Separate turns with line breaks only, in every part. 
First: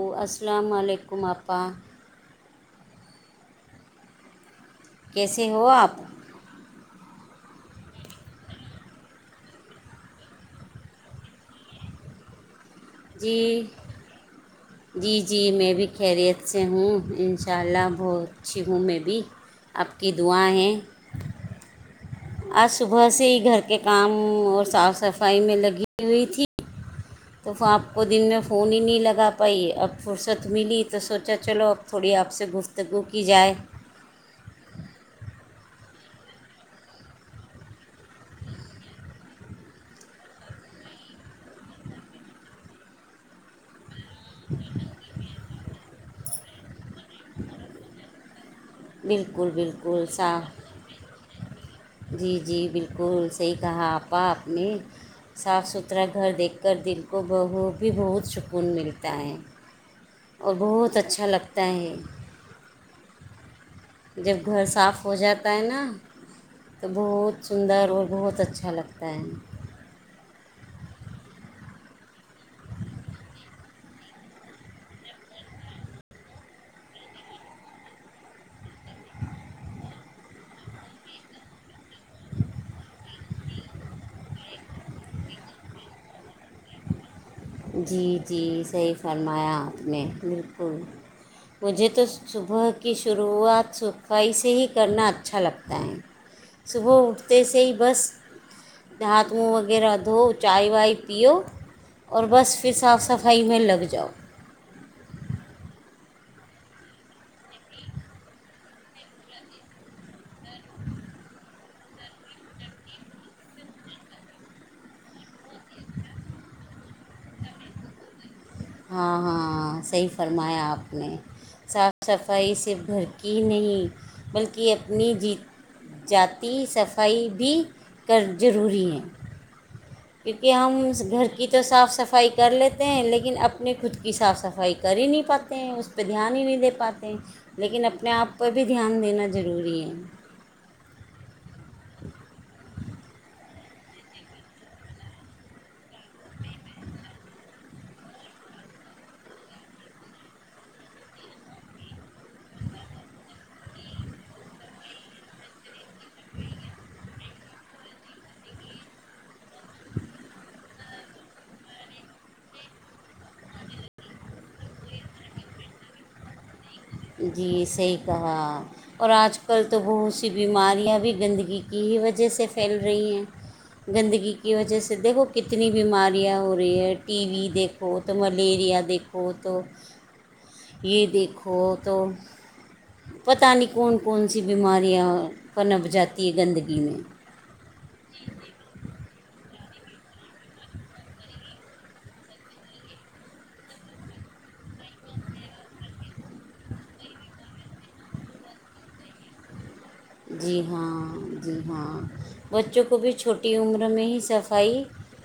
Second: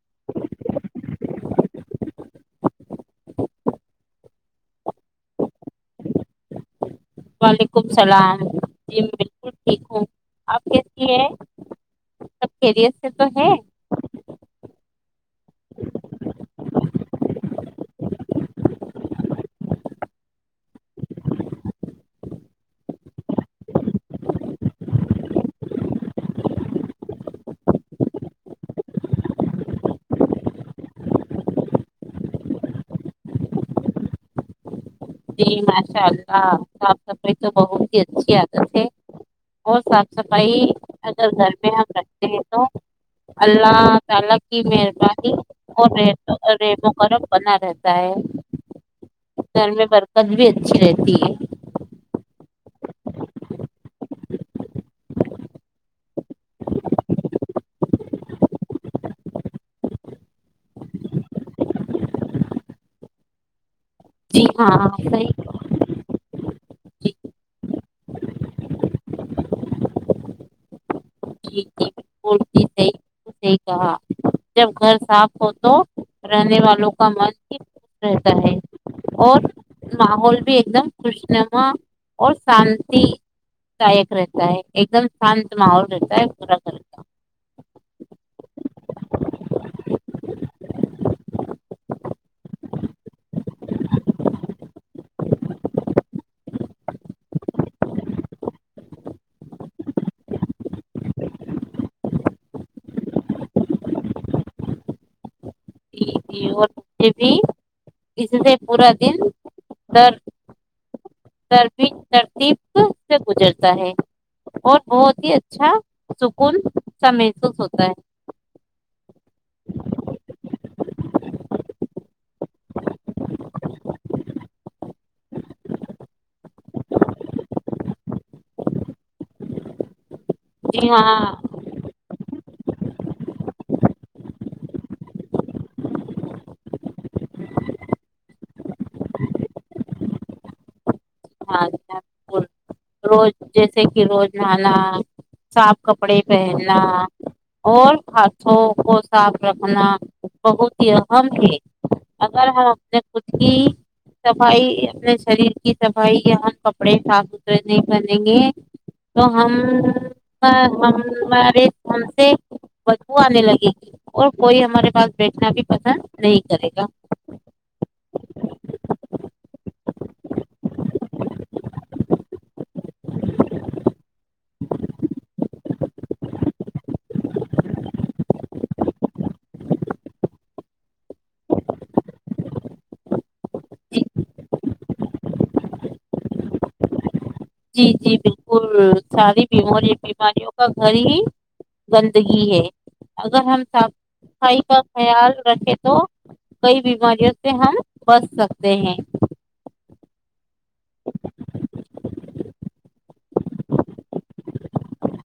ا السلام علیکم اپپا کیسے ہو آپ [unintelligible]
وعلیکم السلام جی بالکل ٹھیک ہوں آپ کیسی ہیں [inaudible] کیریئر سے تو ہے
جی
[inaudible]
جی جی میں بھی خیریت سے ہوں ان شاء اللہ بہت اچھی ہوں میں بھی آپ کی دعا ہیں [unintelligible] آج صبح سے ہی گھر کے کام اور صاف صفائی میں لگی ہوئی تھی [unintelligible] تو وہ آپ کو دن میں فون ہی نہیں لگا پائی اب فرصت ملی تو سوچا چلو اب تھوڑی آپ سے گفتگو کی جائے [unintelligible]
جی ماشاء اللہ صاف صفائی تو بہت ہی اچھی عادت ہے اور صاف صفائی اگر گھر میں ہم رکھتے ہیں تو اللہ تعالی کی مہربانی اور ریب وغرف بنا رہتا ہے [inaudible]
بالکل بالکل [unintelligible]
کد بھی اچھی رہتی ہے [inaudible]
جی جی بالکل صحیح کہا آپا اپ نے صاف ستھرا [unintelligible] گھر دیکھ کر دل کو ب بھی بہت [inaudible] سکون ملتا ہے اور بہت اچھا لگتا ہے [inaudible] جب
جی
گھر
ہاں
صاف ہو
صحیح
جاتا ہے نا [unintelligible] تو
جی
بہت سندر [unintelligible] اور بہت اچھا لگتا ہے [inaudible]
جی سے ہی کہا جب گھر صاف ہو تو رہنے والوں کا من ہی خوش رہتا ہے اور ماحول بھی ایک دم خوش نما اور شانتی دائک رہتا ہے ایک دم شانت ماحول رہتا [inaudible] پورا کرتا [inaudible]
جی جی صحیح فرمایا آپ نے بالکل مجھے تو [unintelligible] صبح کی شروعات صفائی سے ہی کرنا اچھا لگتا ہے [unintelligible] صبح اٹھتے سے ہی بس ہات ونہ وغیرہ دھوؤ چائے وائے پیو [unintelligible] اور بس پھر صاف صفائی میں لگ جاؤ [unintelligible]
اور بھی اس سے پورا دن درد [inaudible] تر ترتیب سے گزرتا ہے اور بہت ہی اچھا سکون سا محسوس ہوتا ہے [unintelligible]
ہاں ہاں صحیح فرمایا آپ نے صاف صفائی صرف گھر کی نہیں بلکہ اپنی جی جاتی صفائی بھی کر ضروری ہے [unintelligible] کیونکہ ہم
جی
گھر
ہاں
کی تو صاف صفائی [unintelligible] کر لیتے ہیں لیکن اپنی خود کی صاف صفائی کر ہی نہیں پاتے ہیں اس پہ دھیان ہی نہیں دے پاتے ہیں لیکن اپنے آپ پہ بھی دھیان دینا ضروری ہے [unintelligible]
ہاں [inaudible] روز [inaudible] جیسے کہ روز نہانا صاف کپڑے پہننا اور ہاتھوں کو صاف رکھنا بہت ہی اہم ہے اگر ہم اپنے خود کی صفائی اپنے شریر کی صف [unintelligible] بھائی یہ ہم کپڑے صاف ستھرے نہیں پہنیں گے تو ہم ہمارے ہم سے بدو آنے لگے گی اور کوئی ہمارے پاس بیٹھنا بھی پسند نہیں کرے گا [inaudible]
جی صحیح کہا اور آج کل تو بہت سی بیماریاں بھی گندگی کی ہی وجہ سے پھیل رہی ہیں گندگی [unintelligible] کی وجہ سے دیکھو کتنی بیماریاں ہو رہی ہیں ٹی وی دیکھو تو ملیریا دیکھو تو [unintelligible] یہ دیکھو [inaudible] پتہ فنب جاتی ہے گندگی میں [inaudible]
جی جی بالکل ساری [inaudible] یہ بیماریوں کا گھر ہی گندگی ہے اگر ہم صاف صفائی کا خیال رکھے تو کئی بیماریوں سے ہم بچ سکتے ہیں [inaudible]
جی ہاں جی ہاں بچوں کو بھی چھوٹی عمر میں ہی صفائی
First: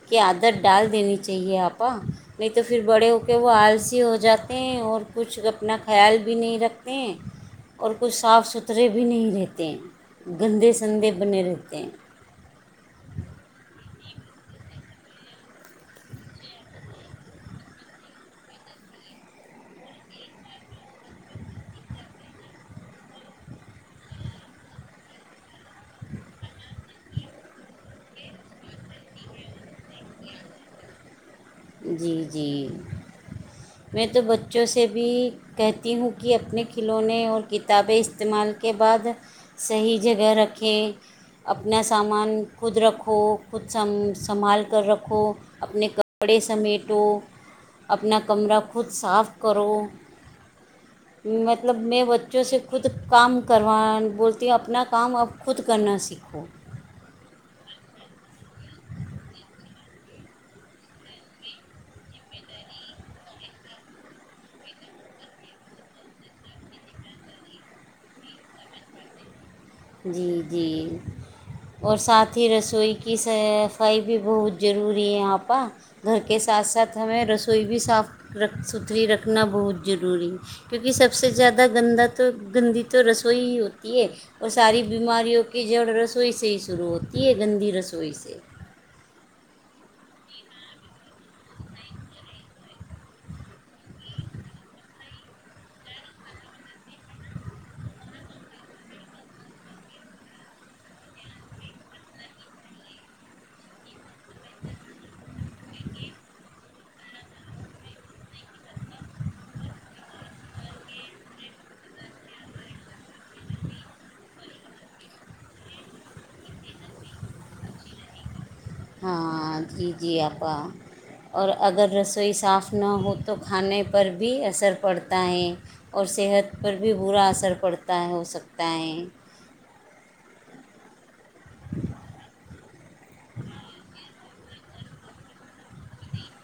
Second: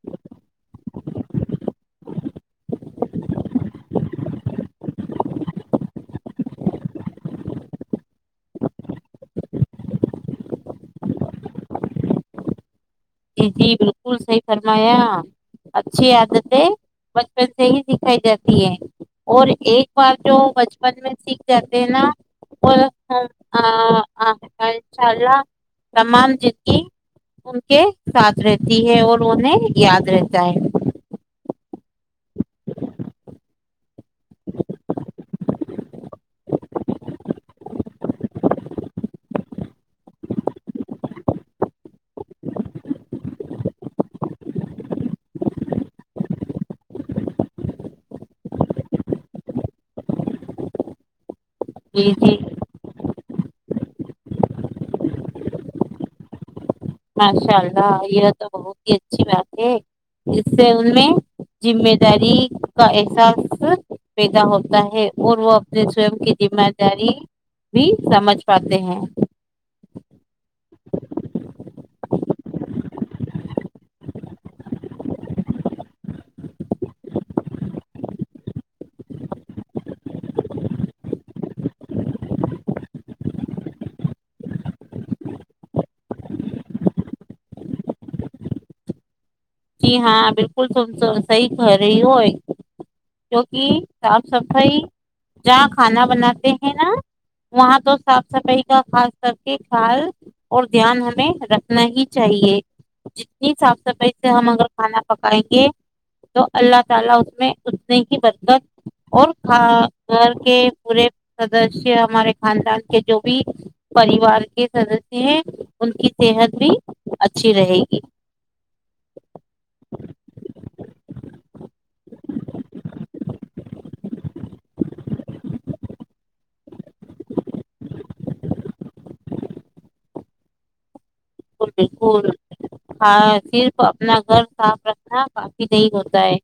کی عادت ڈال دینی چاہیے آپا نہیں تو پھر بڑے ہو کے وہ آلسی ہو جاتے ہیں اور کچھ اپنا خیال بھی نہیں رکھتے ہیں اور کچھ صاف ستھرے بھی نہیں رہتے [unintelligible] تے ہیں گندے سندے بنے رہتے ہیں [unintelligible]
جی جی بالکل صحیح فرمایا اچھی عادتیں بچپن سے ہی سکھائی جاتی ہے اور ایک بار جو بچپن میں سیکھ جاتے ہیں نا اور ان شاء اللہ تمام جندگی ان کے [inaudible] ساتھ رہتی ہے اور انہیں یاد رہتا ہے
جی جی میں تو بچوں سے بھی کہتی ہوں کہ اپنے کھلونے اور کتابیں استعمال کے بعد صحیح جگہ رکھیں اپنا سامان خود رکھو خود س سنبھال کر رکھو اپنے کپڑے سمیٹو اپنا کمرہ خود صاف کرو مطلب میں
جی جی
بچوں سے خود کام کروں بولتی ہیں اپنا کام اب خود کرنا سیکھو
ماشاء اللہ یہ تو بہت ہی اچھی بات ہے اس سے ان میں ذمہ داری کا احساس پیدا ہوتا ہے اور وہ اپنے سوم کی ذمہ داری بھی سمجھ پاتے ہیں
جی جی اور ساتھ ہی رسوئی کی صفائی بھی بہت ضروری ہے یہاں پر گھر کے ساتھ ساتھ ہمیں رسوئی بھی صاف رکھ ستھری رکھنا بہت ضروری ہے کیونکہ سب سے زیادہ گندہ تو گندی تو رسوئی ہی ہوتی ہے اور ساری بیماریوں کی جڑ رسوئی سے ہی شروع ہوتی ہے گندی رسوئی سے
جی ہاں بالکل تم صحیح کہہ رہی ہو کیوںکہ صاف صفائی جہاں کھانا بناتے ہیں نا وہاں تو صاف صفائی کا خاص کر کے خیال اور دھیان ہمیں رکھنا ہی چاہیے جتنی صاف صفائی [inaudible]
ہاں جی جی آپا اور اگر رسوئی صاف نہ ہو تو کھانے پر بھی اثر پڑتا ہے اور صحت پر بھی برا اثر پڑتا ہے ہو سکتا ہے
بک بالکل ہاں صرف اپنا گھر صاف رکھنا کافی نہیں ہوتا ہے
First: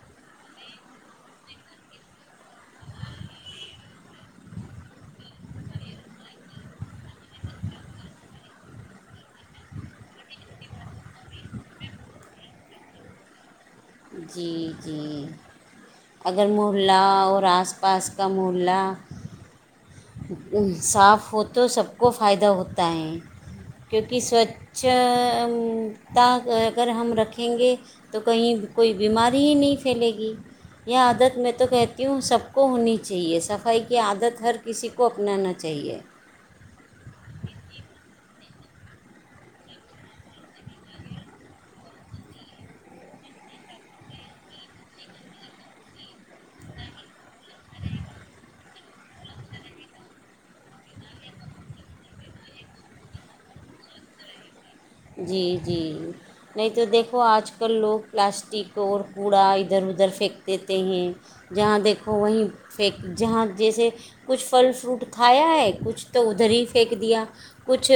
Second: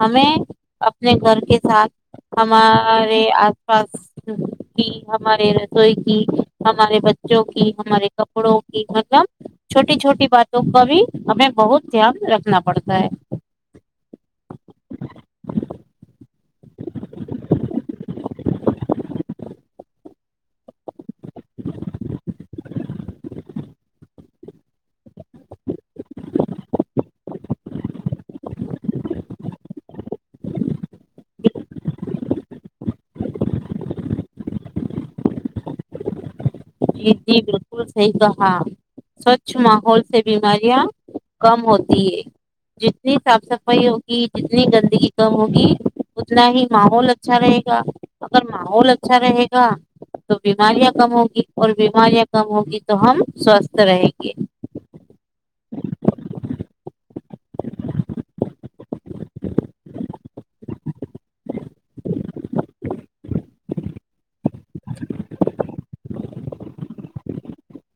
ہمیں اپنے گھر کے ساتھ ہمارے آس پاس کی ہمارے رسوئی کی ہمارے بچوں کی ہمارے کپڑوں کی مطلب چھوٹی چھوٹی باتوں کا بھی ہمیں بہت دھیان رکھنا پڑتا ہے
جی جی اگر محلہ اور آس پاس کا محلہ ا صاف ہو تو سب کو فائدہ ہوتا ہے کیونکہ کہ سوچھ تا اگر ہم رکھیں یں گے تو کہیں کوئی بیماری ہی نہیں پھیلے گی یہ عادت میں تو کہتی ہوں سب کو ہونی چاہیے صفائی کی عادت ہر کسی کو کو اپنانا چاہیے
جی جی بالکل صحیح کہا سوچھ ماحول سے بیماریاں کم ہوتی ہے جتنی صاف صفائی ہوگی جتنی گندگی کم ہوگی اتنا ہی ماحول اچھا رہے گا اگر ماحول اچھا رہے گا تو بیماریاں کم ہوگی اور بیماریاں کم ہوگی تو ہم سوستھ رہیں گے
جی جی نہیں تو دیکھ تو آج کل لوگ پلاسٹک تو اور کوڑا ادھر ادھر پھینک دیتے ہیں جہاں دیکھو وہیں پیک جہاں جیسے ا کچھ پھل فروٹ کھایا ہے کچھ تو ادھر ہی پھینک دیا کچھ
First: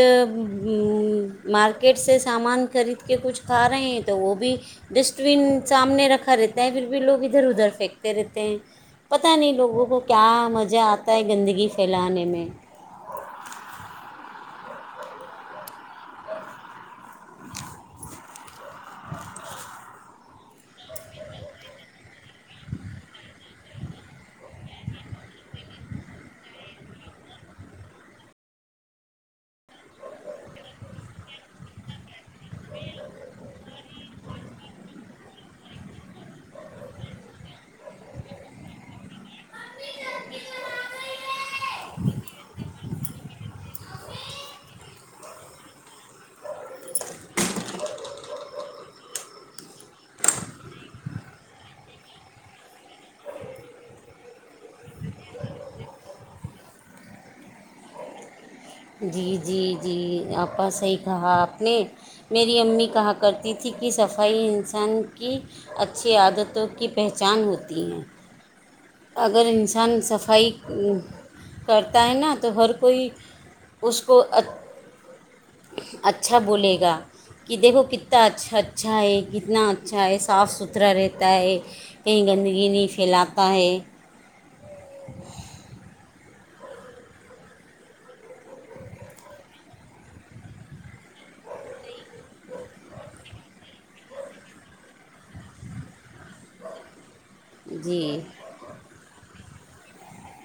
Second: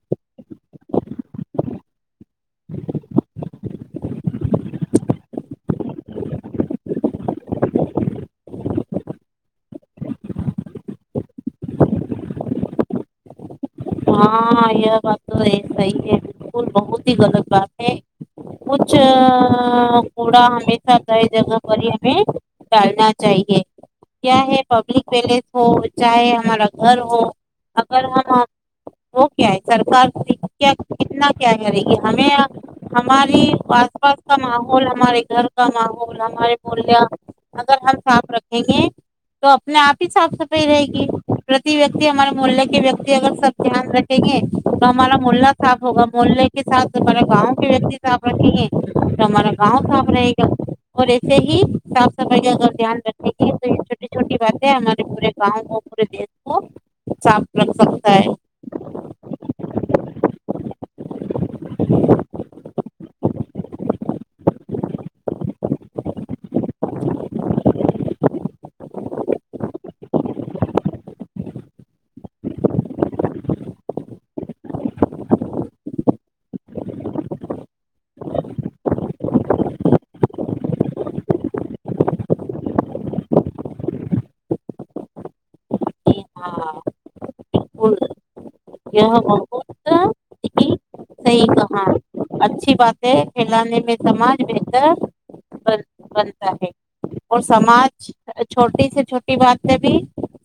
مارک کٹس سامان خرید کے کچھ کھا رہے ہیں تو وہ بھی ڈسٹ بن سامنے رکھا رہتا ہے پھر بھی لوگ ادھر ادھر پھینکتے رہتے ہیں پتہ نہیں لوگوں کو کیا مزہ آتا ہے گندگی پھیلانے میں
ہاں یہ بات تو صحیح ہے بالکل بہت ہی غلط بات ہے کچھ کوڑا ہمیشہ گئے جگہ پر ہی ہمیں ڈالنا چاہیے کیاے پبلک پیلیس ہو چاہے ہمارا گھر ہو اگر ہم وہ کیا ہے سرکار کیا کتنا کیا کرے گی ہمیں ہماری آس پاس کا ماحول ہمارے گھر کا ماحول ہمارے محیہ اگر ہم صاف رکھیں گے تو اپنے آپ ہی صاف صفائی رہے گی پرتی ویکتی ہمارے محے کے وتی اگر سب دھیان رکھیں گے تو ہمارا محلہ صاف ہوگا محے کے ساتھ ہمارا گاؤں کے وتی صاف رکھیں گے تو ہمارا گاؤں صاف رہے گا اور ایسے ہی صاف صفائی کا اگر دھیان رکھیں گے تو یہ چھوٹی چھوٹی باتیں ہمارے پورے گاؤں کو پورے دیش کو صاف رکھ سک سائے
جی جی جی آپا صحیح کہا آپ نے میری امی کہا کرتی تھی کہ صفائی انسان کی اچھی عادتوں کی پہچان ہوتی ہیں اگر انسان صفائی کرتا ہے نا تو ہر کوئی اس کو اچھا بولے گا کہ دیکھو کتنا اچھا ہے کتنا اچھا ہے صاف ستھرا رہتا ہے کہیں گندگی نہیں پھیلاتا ہے
ہاں یہ بہت ہی صحیح کہاں اچھی باتیں پھیلانے میں سماج بہتر بن بنتا ہے اور سماج
جی
چھوٹی سے چھوٹی بات سب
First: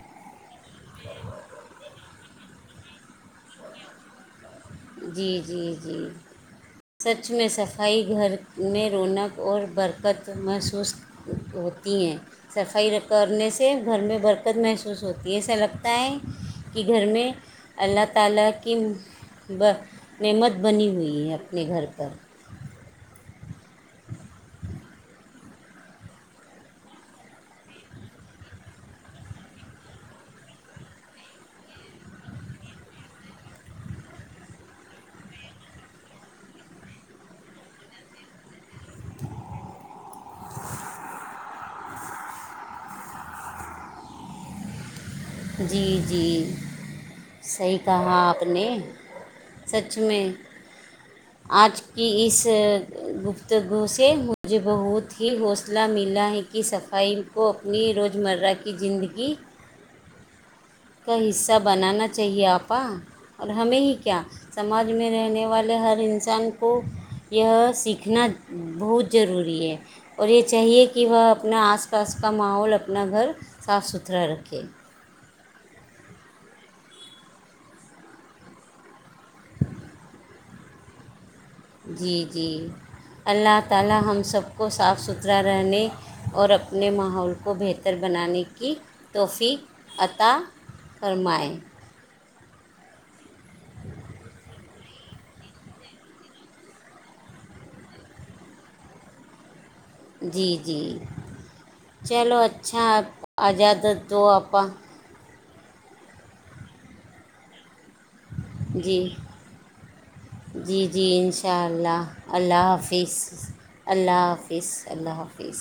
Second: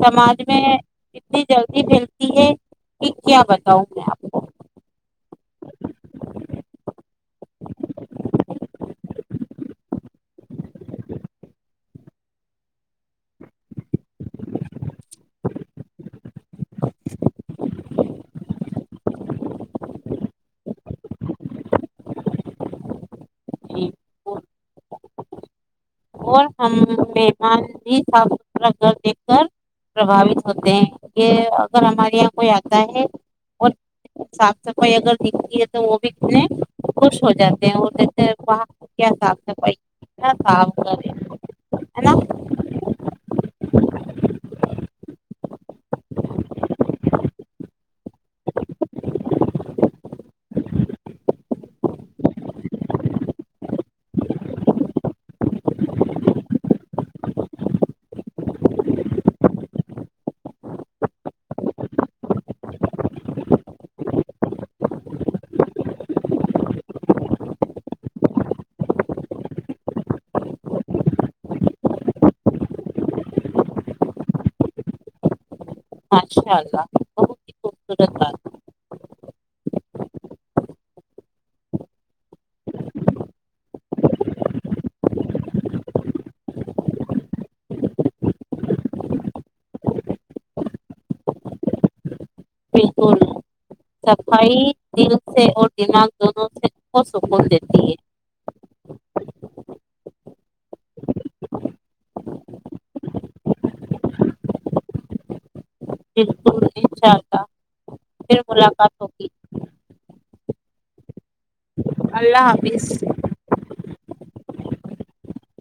سمج میں میں اتنی جلدی پھیلتی ہے کہ کیا بتاؤں میں آپ کو
جی جی جی سچ میں صفائی گھر میں رونق اور برکت محسوس ہوتی ہیں صفائی کرنے سے گھر میں برکت محسوس ہوتی ہےسا لگ ت کہ گھر میں اللہ تعالی ب نعمت بنی ہوئی ہے اپنے گھر پر
جی اور ہم مہمان بھی صاف ستھرا گھر دیکھ کر پربھاوت ہوتے ہیں یہ اگر ہمارے یہاں کوئی آتا ہے اور صاف صفائی اگر دکھتی ہے تو وہ بھی کتنے خوش ہو جاتے ہیں اور جسےاں کیا صاف صفائی کتنا صاف ہے نا
جی جی صحیح تاں آپ نے سچ میں آج کی اس گفتگو سے مجھے بہت ہی حوصلہ ملا ہے کہ صفائی کو اپنی روزمرہ کی زندگی کا حصہ بنانا چاہیے آپ کا اور ہمیں ہی کیا سماج میں رہنے والے ہر انسان کو یہ سیکھنا بہت ضروری ہے اور یہ چاہیے کہ وہ اپنا آس پاس کا ماحول اپنا گھر صاف ستھرا رکھے
اچشاء اللہ بہت ہی خوبصورت بات ہے
جی جی اللہ تعالی ہم سب کو صاف ستھرا رہنے اور اپنے ماحول کو بہتر بنانے کی توفیق عطا فرما
بالکل صفائی دل سے اور دماغ دونوں سے کو سکون دیتی ہے
جی جی چلو اچھا آجا د دو آپا
بالکل انشاء اللہ ملاقات
جی
ہوگی
جی جی انشاءاللہ اللہ حافظ اللہ حافظ اللہ حافظ